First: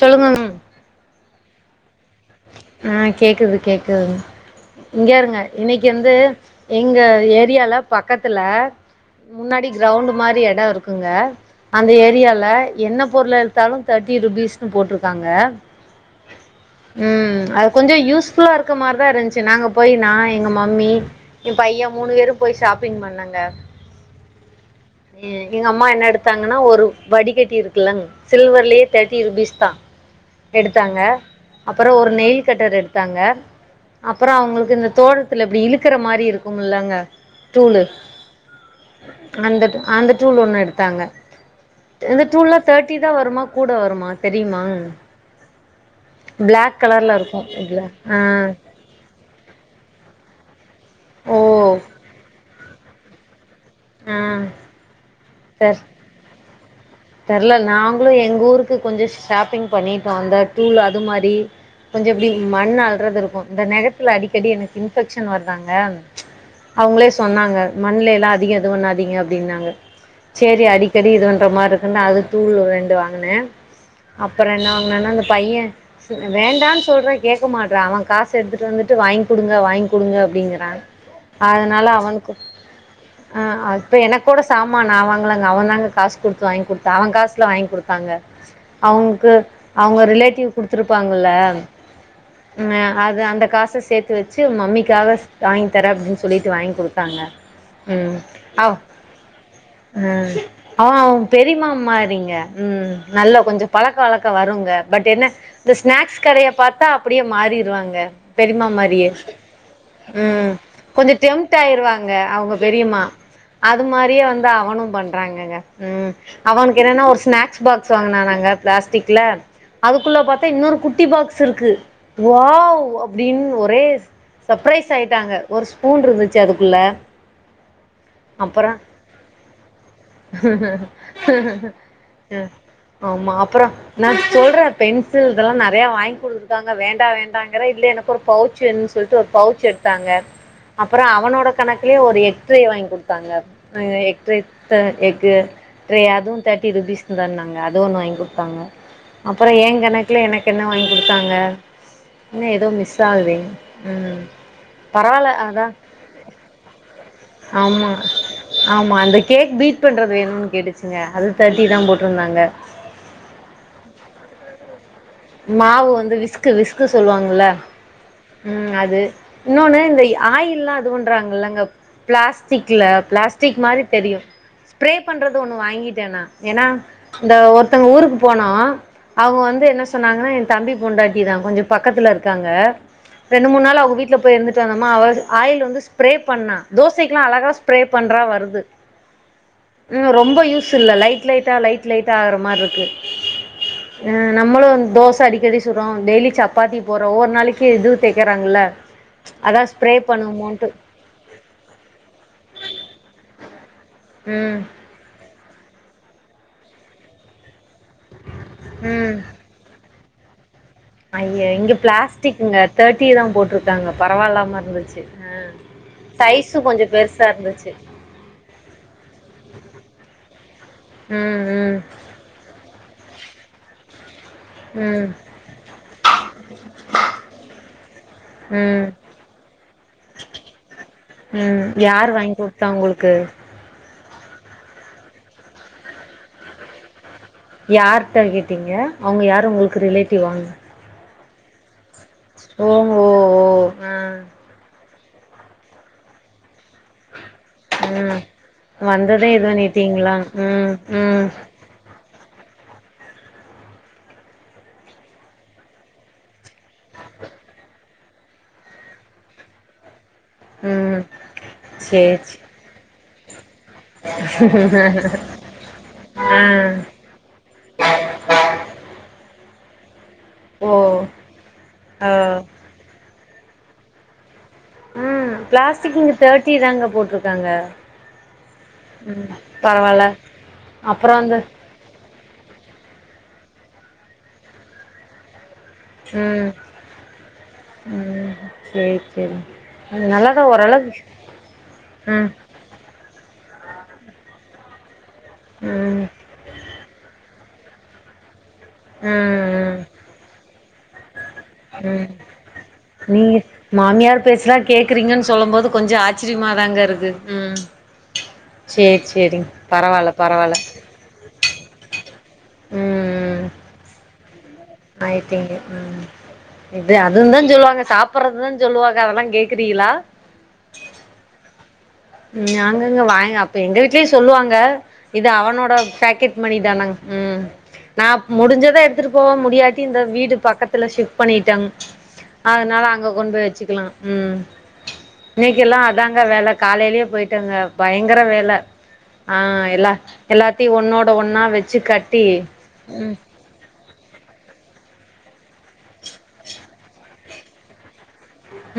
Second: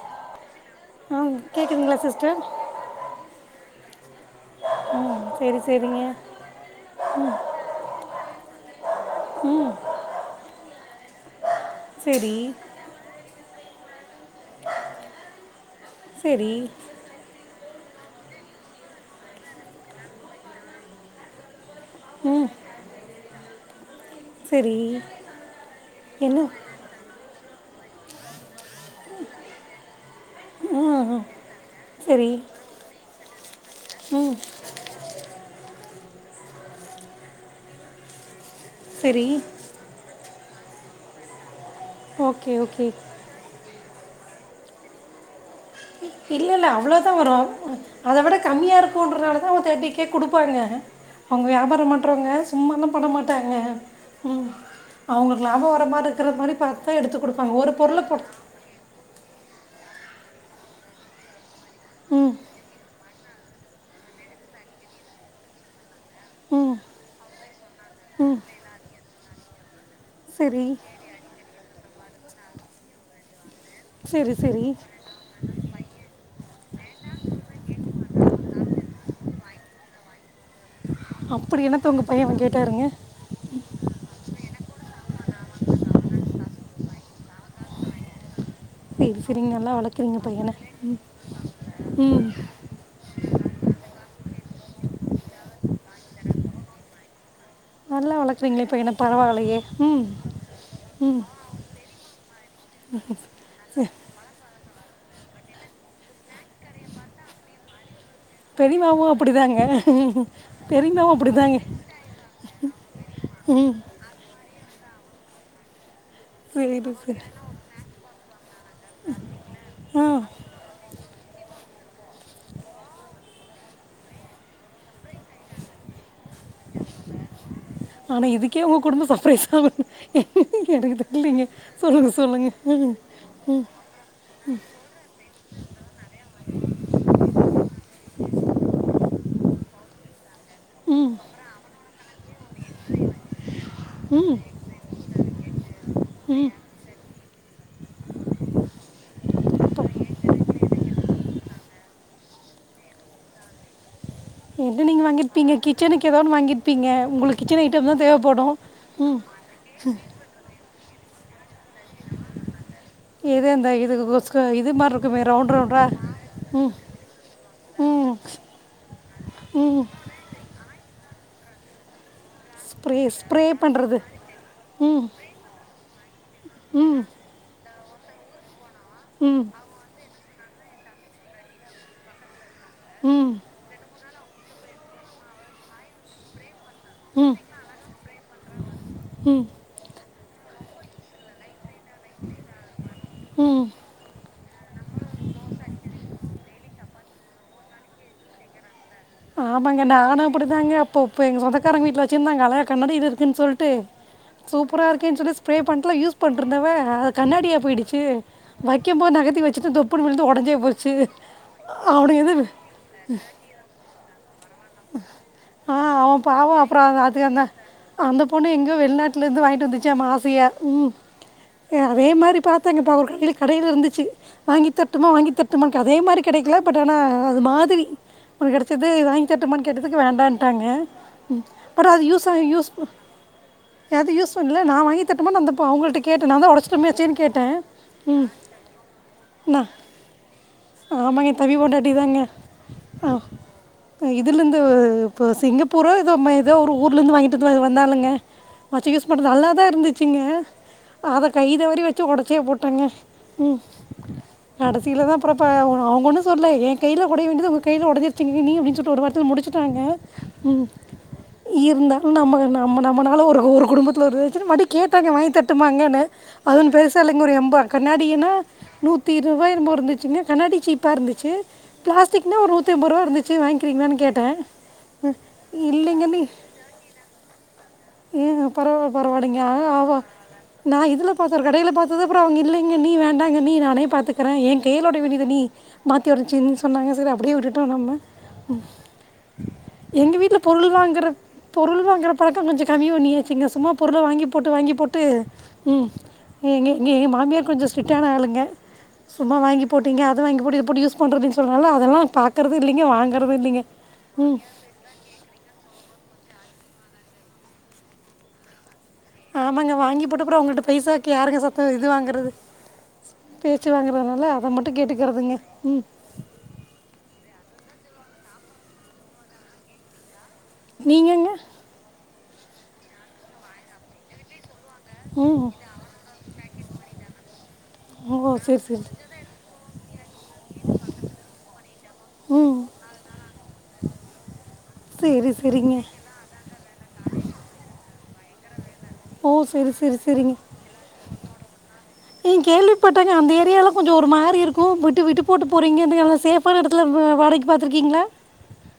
சொல்லுங்க ம் ஆ கேக்குதுங்ளா சிஸ்டர் அ கேக்குது கேக்குதுங் ம் இங்காருங்க சரி இன்னைக்கு சரிங்க வந்து எங்க ஏரியால பக்கத்துல முன்னாடி கிரௌண்ட் மாரி எடோ இருக்குங்க அந்த சரி ஏரியால என்ன பொருளெடுத்தாலு தேட்டி ருபீஸ்னு போட்ருக்காங்க செரி ம் அது கொஞ்சோ யூஸ் ஃபுல்லா இருக்க மாரிதா இருந்ச்சு நாங்க போயி நா எங்க மம்மி எ பைய மூணு பேரு ம் போய் ஷாப்பிங் பண்ணங்க சரி ம் எங்கம்மா என்ன எடுத்தாங்கன்னா ஒரு வடிகட்டி இருக்குல்லங் சில்வர்லயே தேட்டி ருபீஸ்தா எடுத்தாங்க ம் ம். அப்பறோ ஒரு சரி நெயில் கட்டர் எடுத்தாங்க அப்பறோ ம் அவுங்களுக்கு இந்த தோட்டத்துல இப்டி இழுக்கற மாரி இருக்குமில்லங்க டூலு சரி அந்த டு அந்த டூல் ஒண்ணு எடுத்தாங்க இந்த ஓகே டூல்லா ஓகே தேட்டிதா வருமா கூட வருமா தெரியுமா இல்ல இல்ல பிளாக் அவ்ளோதா கலர்ல வரு இருக்கும் இதுல அத ஆ விட கம்மியா இருக் குன்றனால தா அவுங்க தேட்டிக்கே குடுப்பாங்க ஓ அவுங்க வியாபாரம் பண்றவங்க சும்மல்லா பண்ண மாட்டாங்க ஆ ம் அவுங்களுக்கு லாப வர மாரி இருக்க மாரி பா தெர்ல நாங்களு எங்க ஊருக்கு கொஞ்ச ஷாப்பிங் பண்ணிட்டோ அந்த டூல் அது மாரி கொஞ்ச இப்டி ம் மண் அல்றது இருக்கு இந்த நெகத்துல அடிக்கடி எனக்கு இன்ஃபெக்க்ஷன் வருதாங்க ம் அவுங்களே சொன்னாங்க மண்ணல எல்லா அதிக இது பண்ணாதீங்க அப்டின்னாங்க செரி சரி அடிக்கடி இது பண்ற மார்ருக் மின்ன அது தூள் ரெண்டு வாங்கனே சரி அப்பற சரி என்ன வாங்கனனா அந்த பைய வேண்டான் சொல்ற கேக்க மாட்றா அவ காசு எடுத்துட்டு வந்துட்டு வாய்ங் குடுங்க வாய்ங்க் குடுங்க அப்டிங்கறா அப்டி என்னத்த உங்க பைய வ கேட்டாருங்க ஆ இப்ப என கூட சாமா நா வாங்கலங்க அவ தாங்க காஸ் குடு வாய்ங் குடுத்தா அவ காசுல வாய்ங் குடுத்தாங்க செரி அவனுக்கு செரிங்க நல்லா அவங்க வளக்குறீங்க ரிலேட்டிவ் பையன ம் ம் அ அது அந்த காச சேத்து வச்சு மம்மிக்காக வாங்கி தர அப்டின்னு சொல்லிட்டு வாங்கி கொடுத்தாங்க நல்லா வளக்குறீங்ளே பையன பரவாயில்லையே ம் ம் பெரிமா மாரிங்க ம் நல்லா கொஞ்சோ சரி பழக்க வழக்கோ வருங்க பட் என்ன இந்த ஸ்நாக்ஸ் கடைய பாத்தா அப்டியே மாறிருவாங்க பெரிமா மாரியே பெரியம்மாவும் அப்படிதாங்க ம் கொஞ்சோ பெரியம்மாவும் டெம்ட் அப்படிதாங்க ஆயிருவாங் க அவுங்க பெரியம்மா ம் அது மாரியே வந்து அவனும் பண்றாங்கங்க ம் சரி அவனுக்கு என்னன்னா ஒரு சரி ஸ்நாக்ஸ் பாக்ஸ் வாங்கனானாங்க பிளாஸ்டிக்ல ஆ அதுக்குள்ள பாத்தா இன்னொரு குட்டி பாக்ஸ் இருக்கு வாவ் அப்டின் ஒரே சர்ப்ரைஸ் ஆயிட்டாங்க ஒரு ஸ்பூன்ருந்துச்சு அதுக்குள்ள ஆனா இதுக்கே உங்க அப்பறோ குடும்போ சர்பரைஸ் ஆவுது எங்கெடக்குது ஆமா அப்புறோ நா சொல்ற பென்சில் இதெல்லா நறையா வாங்கி குடுத்துருக்காங்க வேண்டா வேண்டாங்கிற இல்ல எனக்கு ஒரு பவுச் வேணுண் சொல்ட்டு ஒரு பவுச் எடு த்தாங்க அப்புறோ ம் அவனோட கணக்குலே ஒரு எக்ட்ரே வாங்கி குடுத்தாங்க அ ம் எக்ட்ரே இத்தன எக்கு ட்ரே அதுவு ம் தேட்டிரூபீஸ் தான்னாங்க அது ஒன்னு வாங்கி குடுத்தாங்க அப்புறோ எ‌ கணக்குல எனக்கு என்ன வாங்கி குடுத்தாங்க என்ன ஏதோ மிஸ் ஆகுதே ம் எப்டியு நீங்க பரவால்ல வாங்கிருப்பீங்க அதா கிச்சனுக்கு ஏதோன்னு வாங்கிருப்பீங்க உங்களுக்கு கிச்சன் ஐட்டம் ஆமா தா தேவப்படு ஆமா அந்த ம் [unintelligible] பண்றது வேணுன் கேட்டுச்சுங்க அது தேட்டி தா போட்ருந்தாங்க எது அந்த இதுக்கு கொஸ்க்கு இது மாரி இரு மாவு வந்து விஸ்க்கு விஸ்க்கு சொல்லுவாங்கள ம் ம் அது இன்னொன்னு ம் இந்த ஆயில்லா இது பண்றாங்கல்லங்க பிளாஸ் டிக்ள ஸ்ப்ரே ஸ்ப்ரே பிளாஸ்டிக்மாரி பண்ணுறது தெரியு ஸ்ப்ரே ம் பண்றது ஒண்ணு வாங்கிட்டேனா எனா ம் ம் இந்த ஒருத்தோங்க ஊருக்கு போனோ அவுங்க ம் வந்து என்ன சொ சொன்னாங்கன்னா எ தம்பி பொண்டாட்டி தா கொஞ்சோ பக்கத்துல இருக்காங்க ரெண்டு மூணு நாள் அவுங்க வீட்ல போய் இருந்துட்டு வந்தோம்மா அவ ஆயில் வந்து ஸ்ப்ரே பண்ணா தோசைக்லா ம் அழகா ஸ்ப்ரே பண்றா வருது ம் ம் ரொம்ப யூஸ் இல்ல லைட் லைட்டா லைட் லைட்டா ஆகுற மார்ருக்கு ம் அ நம்மளு வந் தோச அடிக்கடி சுடுறோ டெய்லி சப்பாத்தி போடுறோ ஒரு நாளைக்கு இது தேக்கறாங்கள ஆமாங்க நானு அப்படிதாங்க அப்போ இப்போ எங்க சொந்தக்காரங்க வீட்ல் வச்சிருந்தாங்க அழ கண்ணாடி இரு இருக்குன் சொல்ட்டு ம் சூப்பரா இருக்கேன் சொல்லி ஸ்ப்ரே பண்ட்லா யூஸ் பண்ட்ருந்தவ அது கண்ணாடியா போயிடுச்சு வைக்கும் போது ம் நகத்தி வச்சுட்ட தொப் புனு விளுந்து ஒடஞ்சே போ அய்ய இங்க பிளாஸ்டிக்ங்க தேர்ட்டி தா போட்ருக்காங்க பரவாயில்லாம இருந்து ச்சு அ ஆ அவன் சைஸு பாவம் அப்புறம் கொஞ்சோ அது அது பெருசா அந்த இருந்துச்சு அந்த பொண்ணு எங்கோ வெள்நாட்ல இருந்து வாங்கிட்டு வந்துச்சாமா ஆசையா ம் ம் ம் அ அதே மாரி பாத் தங்கப்பா ஒரு கடைல கடையில இருந்துச்சு வாங்கி ம் தர்ட்டுமா வாங்கி தர்ட்டுமா எனக் அதே மாரி கெடைக்கல பட் ஆனா அது மாதிரி ஒண்ணு ம் கெடைச்சது வாங்கி தர்ட்டுமானு கேட்டத்துக்கு வேண்டான்ட்டாங்க ம் பட் அது யார் யூஸ்ஸா வாங்கி குடுத்தா யூஸ் உங்களுக்கு எது யூஸ் பண்ல நா வாங்கி தர்ட்டுமான் அந்த அப்ப அவுங்கள்ட்ட கேட்ட நான்தா ஒடச்சுட்டம்மே சேர்னு கேட் யார்ட்ட கேட்டிங்க அவுங்க யார் உங்களுக்கு ரிலேட்டிவ்வா ஆமா எ தம்பி பொண்டாட்டி தாங்க ஓஹோ இதுல இருந்து இப்ப சிங்கப்பூரோ ஏதோ மய் ஏதோ ஒரு ஊர்ல இருந்து வாங்கிட்டு வந்து வந்தாலளுங்க ம் வச்சி யூஸ் வந்ததே பண்றது இது நல்லாதா பண்ணிட்டீங்களா இருந்துச்சிங்க ம் ம் அத கைதவறி வச்சி ஒடச்சே போட்டேங்க ம் கடசியில தா அப்பறப்ப அவுங்க ஒன்னு சொல்லல ஏ கையில ஒடைய வேண்டியது உங்க கையில ஒடஞ்சிருச்சிங்கண்ணி அப்டின்னு சொல் ஒரு வார்த்தேல முடிச்சுட்டாங்க ம் இருந்தாலு சேரி சே நமக்கு நம்ம நம்மனால ஒரு ஒரு குடும்பத்துல ஒரு இதாச்சின்னு மறுடி கேட்டாங்க வாங்கி தரட்டுமாங்கன்னு ஆ அதும் பேச தலைமுறை ரெம்ப கண்ணாடின்னா நூத்தி இருவதுரூவாயோ என்னமோ இருந்துச்சிங்க கண்ணாடி ஓ சீப்பா இருந்துச்சி ஆ பிளாஸ்டிக்னா ஒரு நூத்தி எம்பது ரூவா இருந்துச்சி வாங்கிக்கிறீங்களான்னு கேட்டே ஆ பிளாஸ்டிக் இங்க தேர்ட்டி தாங்க போட்ருக்காங்க ஏங்க பரவால்ல ம் பரவாயில்லைங்க ஆஹா அவ பரவால்ல நா இதுல அப்புறோ பாத்தரு வந்து ஒரு கடையில பாத் அதுக்கு அப்பறோ அவுங்க இல்லைங்க அண்ணி வேண்டாங்க அண்ணி நானே பாத்துக்குறே ஏ கைல ஒடயவேண்டியது அண்ணி மாத்தி ம் ஒரச்சின்னு சொன்னாங்க சரி அப்டியே விட்டுட்டோ நம்ம ம் சேரி சேரி அது எங்க வீட்ல நல்லாதா பொருள் ஓரளவுக்கு வாங்குற பொருள் வாங்குற ம் பழக்கம் கொஞ்சோ கம்மி பண்ணியாச்சிங்க சும்மா பொருள வாங்கி போட்டு வாங்கி போட்டு ம் எங்க இங்க எங்க மாமியார் கொஞ்சோ ஸ்ட்ரிக்ட்டான ஆளுங்க சும்மா வாங்கி ம் போட்டீங்க அத வாங்கி போட்டு இத போட்டு யூஸ் பண்றதுல்ல சொன்னனால அதெல்லா ம் பாக்றது இல்லீங்க வாங்க மாமியார் பேச்சல்லா கேக்குறீங்கன்னு சொல்லும் போது கொஞ்சோ ஆச்சரியமாதாங்க இருக்கு ம் சேரி சேரிங்க ஆமாங்க வாங்கி பரவால்ல போட்டு அப்புறம் பரவால்ல அவங்கள்ட்ட பைசாவுக்கு யாருங்க சத்தோ இது வாங்குறது பேச்சு வாங்குறதுனால அத மட்டு கேட்டு ஆயிடீங்க ம் இது அதுவுந்தா சொல்லுவாங்க சாப்டறதுதா சொல்லுவாக அதெல்லா கேக்குறீகளா நீங்கங்க நாங்கங்க வாங்க அப்ப எங்க வீட்லயு சொல்லுவாங்க இது ம் அவனோட பேக்கெட் மணிதானாங்க ம் நா ஓ சரி முடிஞ்சத சரி எடுத்துட்டு போவே முடியாட்டி இந்த வீடு பக்கத்துல ஷிப்ட் பண்ணிட்டேங்க ம் அதனால அங்க கொண்டு போய் வச்சிக்கலா ம் சேரி சேரிங்க ங்க வேல காலேலயே போயிட்டேங்க பயங்கர வேல ஓ ஆ சரி எல்லா சரி சரிங்க எல்லாத்தயு ஒன்னோட ஒன்னா வச்சி கட்டி ம் கொஞ்சோ ஒரு மாரி இருக்கு விட்டு விட்டு போட்டு போறீங்க இந்த நல்லா சேபான இடத்துல வாடகைக்கு பாத்துருக்கீங்களா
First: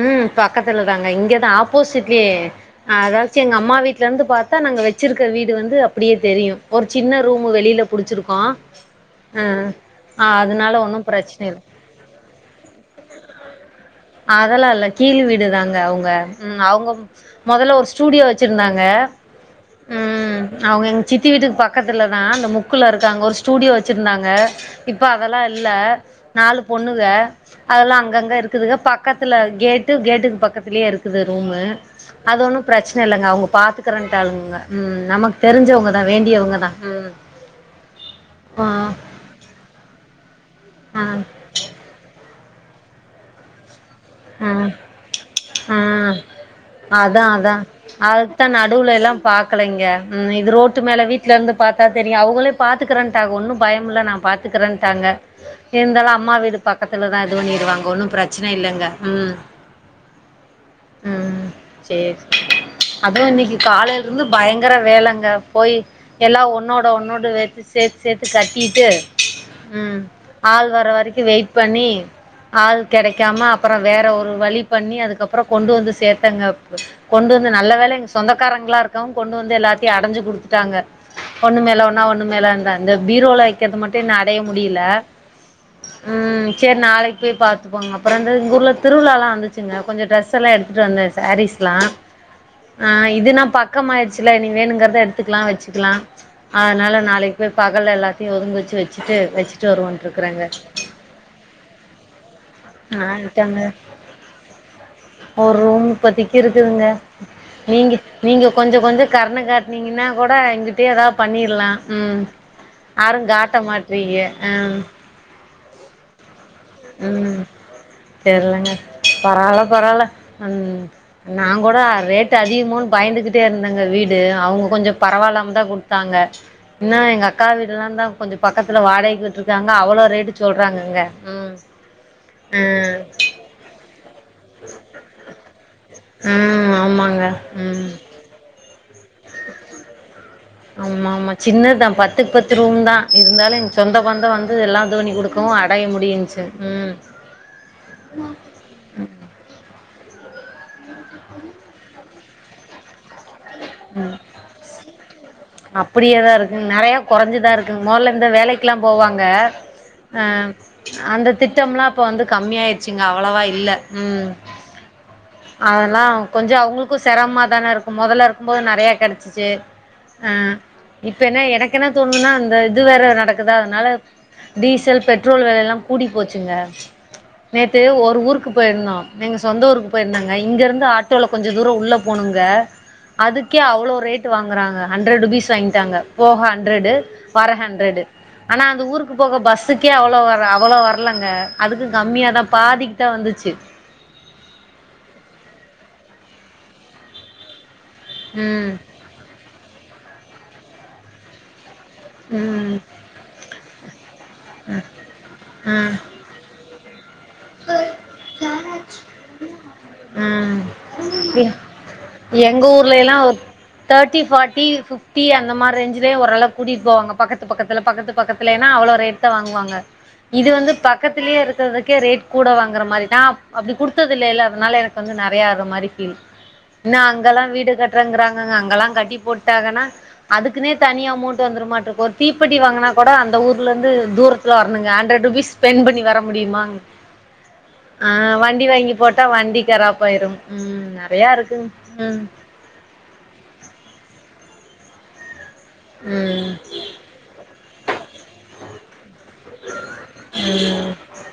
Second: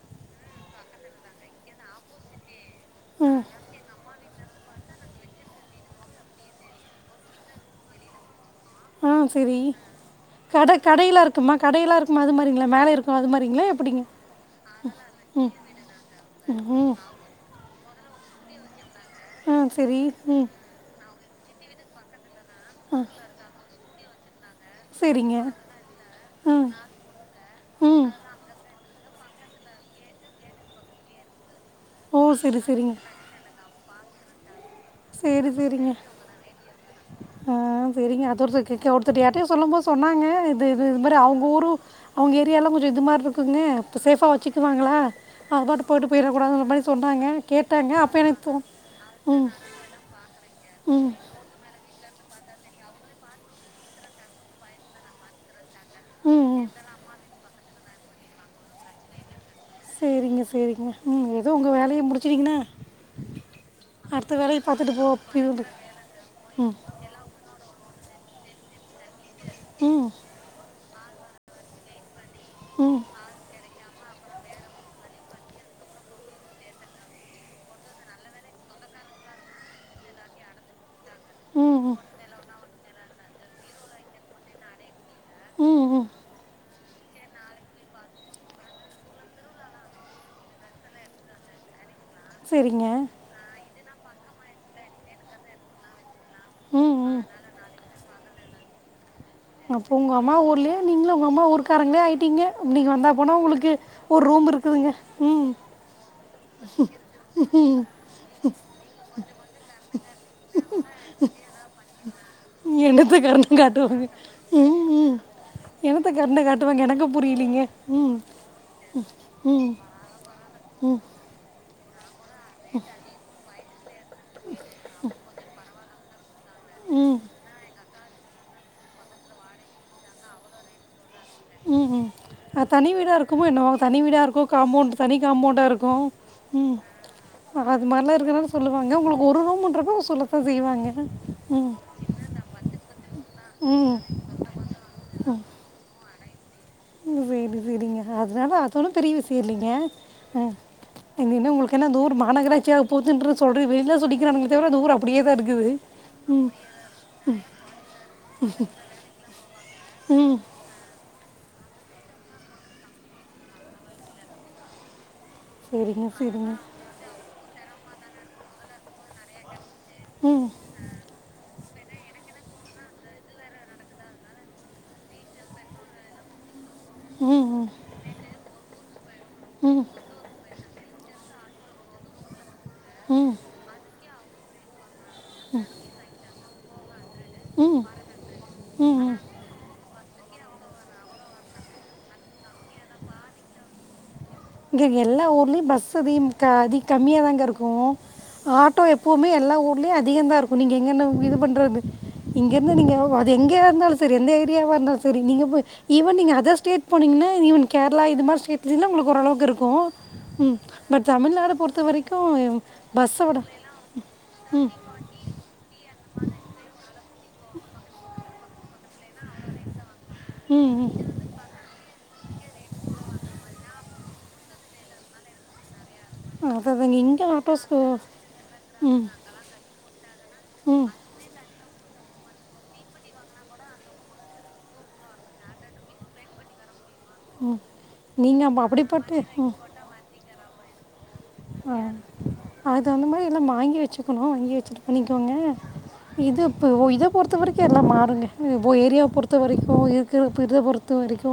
ம் பக்கத்துல தாங்க இங்கதா ஆப்போசிட்லயே அதாச்சு ம் எங்க அம்மா வீட்ல இருந்து பாத் தா நாங்க வச்சிருக்க வீடு வந்து அப்டியே தெரியு ஒரு சின்ன ரூம்மு வெளில புடிச்சிருக்கோ ஆ சேரி ஆ அதனால கட ஒன்னு கடை எல்லா பிரச்சன இருக்குமா இல்ல கடை எல்லா இருக்கு மா அது மாரிங்கள மேல இருக்கு அதுமாரிங்களா எப்டிங்க அதெல்லா இல்ல கீழ் வீடுதாங்க அவுங்க ம் அவுங்க மொதல்ல ஒரு ஸ்டூடியோ வச்சிருந்தாங்க ஆ செரி ம் அவுங்க எங்க சித்தி வீட்டுக்கு பக்கத்துலதா அந்த முக்குல இருக்காங்க ஒரு ஸ்டூடியோ வச்சிருந்தாங்க இப்ப சரிங்க அதெல்லா இல்ல நாலு ம் பொண்ணுக அதெல்லா ம் அங்கங்க இருக்குதுக பக் கத்துல கேட்டு கேட்டுக்கு பக்கத்திலயே இருக்குது ரூமு ஓ அது ஒன்னு சரி சரிங்க பிரச்சனை இல்லங்க அவுங்க பாத்து கிறேன்டாளுங்க ம் நமக்கு சரி சரிங்க தெரிஞ்சவங்கதா வேண்டியவங்கதா ம் ஆ இவரு யார்ட்டையோ சொல்லும் போது சொன்னாங்க இது இது இது ஆ மாரி அவுங்க ஊரு அவுங்க ஏரியாலா கொஞ்சோ இது மாரி இருக்குங்க சேஃபா ஆ வச்சிக்குவாங்களா அவுங்க ஆ பாட்டு போட்டு போயிறக்கூடாது அந்த மாரி சொன்னாங்க கேட்டாங்க அப்ப எனக்கு தா தோ நடுவுல எல்லா ம், பாக்கலைங்க இது ரோட்டு மேல ம், வீட் ல இருந்து பாத்தா தெரியு அவங்களே பாத்துக்கறேன்ட்டாங்க ஒன்னும் பயம் இல்ல நா பாத்துக்கறன்ட்டாங்க இருந்தாலு அம்மா ம், வீடு ம். பக்கத்துலதா இது பண்ணிருவாங்க ஒன்னும் பிரச்சனை இல்லங்க ம் சேரிங்க சேரிங்க ம் ஏதோ உங்க வேலையை முடிச்சுட்டீங்ன்ன அதுவு இன்னைக்கி காலைல இருந்து பயங்கர போ வேலங்க அப்டின்டு. போய் எல்லா ம், ஒன்னோட ஒன்னோட வெச் சேத்து சேத்து கட்டிட்டு ம் ஆள் வர வரைக்கு வெயிட் பண்ணி ஆள் ம், கெடைக்காம அப்பற வேற ஒரு வழி பண்ணி அதுக்கப்பறோ கொண்டு வந்து சேத்தங்கப்பு கொண்டு வந்து நல்ல வேல எங்க சொந்தக்காரங்களா இருக்காவு கொண்டு வந்து எல்லாத்தையு அடஞ்சு குடுத்துட்டாங்க ஒண்ணு ம், மேல ம், ஒன்னா ஒண்ணு மேல இந்தா அந்த பீரோல வெக்கிறது மட்டும் இன்னு அடைய முடியல ம் செர் நாளைக்கு போய் பாத்துப்போங்க அப்பறன் எங்க ஊர்ல திருவிழாலா வந்துச்சுங்க கொஞ்சோ டிரரெஸ் எல்லா எடுத்துட்டு வந்த சேரீஸ்ல்லா சரிங்க. ஆ இதுன்னா பக்கம்மாயிடுச்சுல இனி வேணுங்கிறத எடுத்துக்லா வச்சுக்லா ம், அதனால ம். நாளைக்கு போய் பகல்ல எல்லாத்தையு ஒதுங்க வெச்சு வெச்சிட்டு வெச் அப்போ உங்க அம்மா ஊர்லையே நீங்களு உங்க அம்மா ஊர்க்காரங்களே ஆயிட்டீங்க நீங்க வந்தா போனா ஆயிட்டாங்க உங்ளுக்கு ஒரு ரூம் இருக்குதுங்க ம் ஒரு ரூம் இப்பத்திக்கு இருக்குதுங்க நீங்க நீங்க கொஞ்சோ கொஞ்சோ கருண காட்டனீங்கன்னா கூட இங்கிட்டயே ஏதாவது பண்ணிர்லா ம் என்னத்தை ஆரும் கருணை காட்ட காட்டுவாங்க மாட்றீக ஹ ம் ம் என்னத்த கருண காட்டுவாங்க எனக்கு ம் புரியலீங்க ம் தெர்லங்க பரவால்ல ம் பரவால்ல ம் நாங்கூட ரேட்டு அதிகமோன் பயந்துகிட்டே இருந்தங்க வீட் டு அவங்க கொஞ்சம் பரவால்லாம்தா குட்த்தாங்க இன்னு ம் எங்க அக்கா வீடல்லாந்த கொஞ்சம் பக்கத்துல வாடகைக்கு விட்டு இருக்காங்க அவ்வளோ ரேட்டு சொல்றாங்கங்க ம் ம் உம் ஆ அது தனி வீடா இருக்குமோ என்னவோ தனி வீடா இருக்கோ காம்பௌவ்ண்ட் தனிக் காம்பௌவ்ண்ட்டா இருக்கு ம் ஆமாங்க அது ம் மார்லா இருக்கனால சொல்லுவாங்க உங்களுக்கு ஒரு ரூம்முன்றப்போ சொல்லு ஆம்மாம்மா சின்னதா பத்துக்கு பத்து ரூம் தா இருந்தாலு எங் ம் சொந்த பந்தோ வந் து எல்லா இதுபண்ணிகொடுக்கவு அடைய முடியுஞ்சு ம் செரி செரிங்க அதனால அதொன்னு பெரிய விஷயோ இல்லிங்க இனி எ என்ன உங்ளுக்கு என்ன தூர் மாநகராட்சியா போதுன்ற சொல்ற வெளியில சொல்லிக்கிறாங்க தவிர அந்த ஊர் அப்படியே தா இருக்குது ம் கொறைஞ்சுதா இருக்கு மொதல்ல இந்த வேலைக்கெல்லா போவாங்க அ ம் அந்த திட்டம்லா இப்ப வந்து கம்மியாயிருச்சுங்க அவ்வளவா இல்ல ம் அதல்லா சரிங்க கொஞ்ச சரிங்க அவங்களுக்கு சிரமமாதானே இருக்கு மொதல்ல இருக்கும்போது நெறைய கெடச்சிச்சு ஆ ம் இப்ப என்ன எனக்கு என்ன தோணுதுன்னா அந்த இது வேற நடக்குதா அதனால டீசல் பெட்ரோல் வெலையெல்லா கூடி போச்சுங்க ம் ம் நேத்து ஒரு ஊருக்கு போயிருந்தோ எங்க சொந்த ம் ஊருக்கு போயிருந்தோங்க இங்க இருந்து ஆட் டோல கொஞ்ச தூரோ உள்ள போனுங்க ம் அதுக்கே அவ்ளோ ரேட் வாங்கறாங்க ஹண்ட்ரட் ருபீஸ் வாங்கிட்டாங்க போக ஹண்ட்ர்ட்டு வர ம் ஹண்ட்ர்ட்டு ஆனா அந்த ம் ஊருக்கு ம் போக பஸ் ஸுக்கே அவ்வளோ வர அவ்வளோ வரலங்க அதுக்கு கம்மியா தா பாதிக்கு தா வந்துச்சு இங்க எல்லா ஊர்லையு பஸ் அதிம் அதிக கம்மியா தாங்க இருக்கு ம் ஆட்டோ எப்போமே எல்லா ஊர்லையு அதிக தா இருக்கு நீங்க எங்கனா இது பண்றது இங்க இருந்து ம் நீங்க அது எங்கயா இருந்தாலு சரி எந்த ஏரியாவா இருந்தா சரி நீங்க ஆ ஈவன் நீங்க அதர் ஸ்டேட் போனீங்கன்னா ஈவன் கேரளா இது மாரி ஸ்டேட்லல்லா உங்களுக்கு ஓரளவுக்கு இருக்கு ஆ ம் பட் தமிழ்நாடு பொருத்த வரைக் எங்க ஊர்லையெல்லா ஒரு தேர்ட்டி பார்ட்டி இருக்கு டீ அந்த மாரி ரேஞ்சிலே ஓரளவு கூட்டிட்டு போவாங்க பக்கத்து பக்கத்துல பக்கத்து பக்கத்துலேன்னா அவ்ளோ ரேட்து வாங்குவாங்க இது ம் வந்து ம் பக்கத்தலயே இருக்கறதுக்கே ரேட் கூட வாங்கற மாரி தா அப்டி குடுத்ததில்லேல்ல அதனால எனக்கு வந்து நறையா ஒரு மாரி ஃபீல் அதான் நா இங்கே அங்கெல்லா வீடு ஆட்டோஸ்க்கு கட்டறங்கிறாங்கங்க அங்கெல்லா ம் கட்டி போட்டாங்கன்னா அதுக்குனே ம் தனி அமௌண்ட் வந்துருமாட்டுக்கு ஒர் தீப்பெட்டி வாங்னா கூட அந்த ஊர்லருந்து தூரத்துல வரணுங்க ஹண்ட்ரட் ருபீஸ் ஸ்பெண்ட் பண்ணி வர முடியுமா ஆ நீங்கள் அப்போ வண்டி வாங்கி அப்படிப்பட்டு போட்டா ம் வண்டி கிராப்பாயிரும் ம் நறையாருக்ங் ம் அது தகுந்த மாரியெல்லா வாங்கி வச்சுக்கணு வாங்கி வெச்சுட்டு பண்ணிக்கோங்க ம் இதுப்பு இது பொறுத்தவரைக் கிய எல்லா மாறுங்க இப்போ ஏரியா பொறுத்த வரைக்கு இத் து இது பொறுத்த ம் வரைக்கு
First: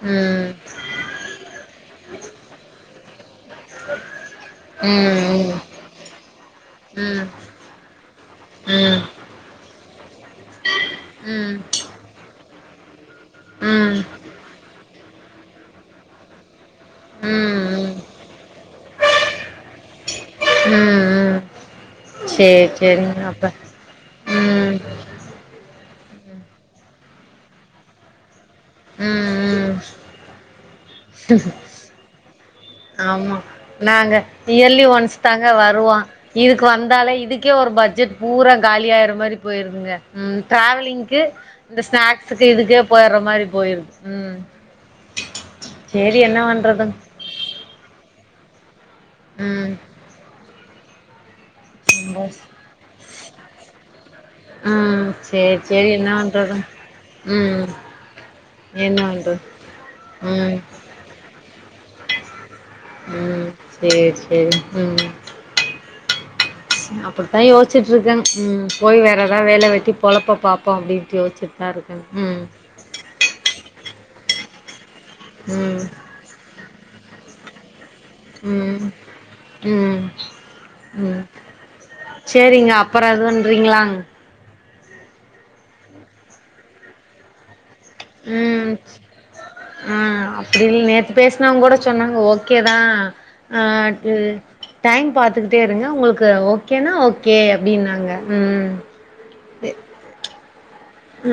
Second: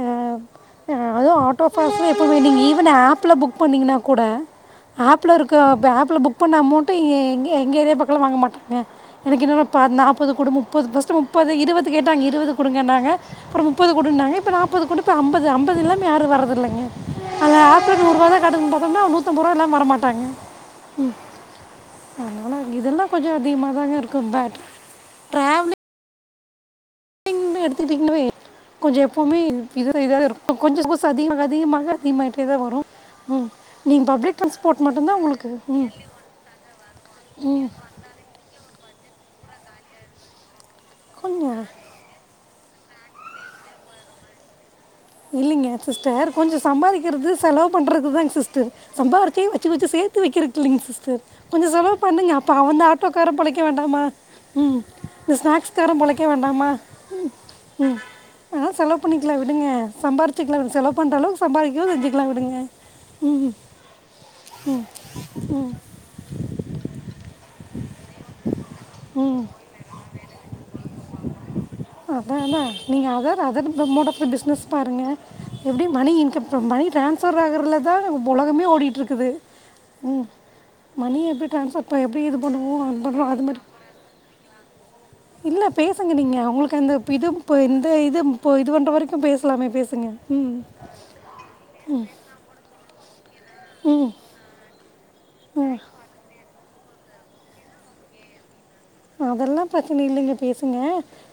அ ம் அ அதுவு ஆட்டோ ஃபாஸ்மே எப்பவுமே ஈவன் ஆப்ல புக் பண்ணீங்கன்னா கூட ம் ஆப்லருக் ம் து ஆப்ல புக் பண்ண அமவுண்ட்டு எங்க எங்க ஏரியா பக்கல வாங்க ம் மாட்டாங்க ம் எனக்கு என்னவோ பா நாற்பது குடு முப்பது ஃபஸ்ட்டு முப்பது இருவது கேட்டாங்க இருவது குடுங்கன்னாங்க அப்றோ முப்பது ம் குடுன்னாங்க இப்ப நாப்பது குடுப்ப அம்பது அம்பது இல்லாம யாரு வரது இல்லைங்க அத ம் ஆப்ல நூறு ரூபா தா காட்டுதுங்பா அ நூத்தம்பது ரூபா இல்லாம வர மாட்டாங்க ம் அதனால சேரி இதலா சேரிங்க கொஞ்சே அப்ப அதிக மாதாங்க இருக்கு பேட் ம் ம் ட்ராவலிங் எடுத்துட்டீங்கனவை கொஞ்சோ எப்பவுமே ம் இதற இதாருக்கு கொஞ்சோ சப்போஸ் அதிகமாக அதிகமாக அதிகேமாயிட்டேதா வரு ஆமா நாங்க இயர்லி ஒன்ஸ் மட்டும்தான் தாங்க உங்களுக்கு ம் வருவோ இதுக்கு வந்தாலே இதுக்கே ஒரு பட்ஜெட் பூரா காலியாயிற மாரி போயிருந்துங்க ம் டிராவலிங்க்கு கொஞ்சம் இந்த ஸ்நாக்ஸ் துக்கே இதுக்கே போயர்ற மாரி போயிரு ம் இல்லிங்க சேரி சிஸ்டர் என்ன கொஞ்சோ பண்றது சம்பாதிக்கறது செலவு பண்றதுதாங்க சிஸ்டர் சம்பாரிச்சி வச்சு ம் வச்சு சேத்து வைக்கிரதுல்லீங்க சிஸ்டர் கொஞ்சோ செலவு பண்ணுங்க அப்ப அவந்தா ஆட்டோக்காரன் பொழைக்க வேண்டாமா ம் இந்த சேரி ஸ்நாக்ஸ் சேரி காரே என்ன பொழைக்க பண்றது வேண்டாமா ம் ஆ செலவு என்ன பண்ணிக்கலா பண்றது விடுங்க ம் சம்பாரிச்சுக்கல செலவு பண்ற அளவு சம்பதிக்கவு செஞ்சுக்கலா விடுங்க ம் ம் [unintelligible] ம் அப்படித்தா யோசிட்டுருக்கே போய் வேற வேலையெல்லா வெட்டி பொழப்ப பாப்போம் அப்டின்னுட்டு யோச்சின்னு அதா அதா நீங்க அதர் அதர்னு ப்ரோ மோட் ஆப் பிசினஸ் பாருங்க ம் எப்டி மணி இன்கம் இப்ப மணி ட்ரான்ஸ்ஃபர் ஆகறல தா இப்போ ஒலகமே ம் ஓடிகிட்ருக்குது ம் மணி ம் எப்டி ட்ரான்ஸ்பர் எ எப்டி இது சேரிங்க பண்ணுவோ அது அப்பறோ இது பண்றோ அது மாரி பண்றீங்களா இல்ல பேசுங்க நீங்க உங்களுக்கு அந்த ப் இதுப் இப்போ இந்த இது இப்போ இது ம் பண்ணுற வரைக்கும் பேசலாமே ஆ பேசுங்க ம் அப்டின்னு நேத்து பேசனவங்கூட சொன்னாங்க ஓக் கே தா ஆ ம் அது டைம் பாத்துக்கிட்டே ம் இருங்க உங்களுக்கு ஓ கேனா ஓகே அப்டின்னாங்க ம் அதெல்லா பிரச்சனை இல்லீங்க பேசுங்க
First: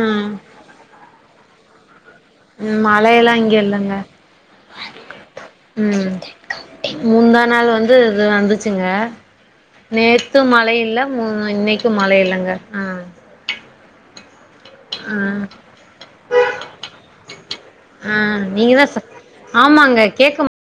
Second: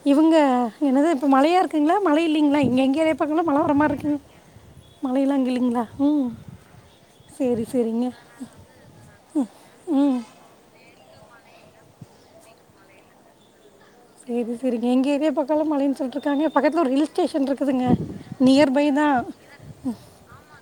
ம் இவுங்க என்னது இப்ப மழையாரு த்தீங்ளா மழையில்லையிங்ளே இங்கே எங்க ஏரியாவ மழையெல்லா பக்கோம்லா இங்க மழ வர மாரி இல்லங்க இருக்குங்க மழையெல்லா அங்குல்லீங்ளா ம் முந்தா சரி நாள் வந்து சரிங்க இது வந்துச்சுங்க ம் நேத்து மழ இல்ல ம் இன்னைக்கும் மழ இல்லங்க ஆ செரி செரிங்க எங்க ஆ ஏரியா பக்கோலா மழைன்னு சொல்லிட்டுருக்காங்க பக்கத்துல ஒரு ஹில் ஸ்டேஷன் இருக்குதுங்க ஆ நீங்க நியர் பை ச தா ஆமாங்க கேக்க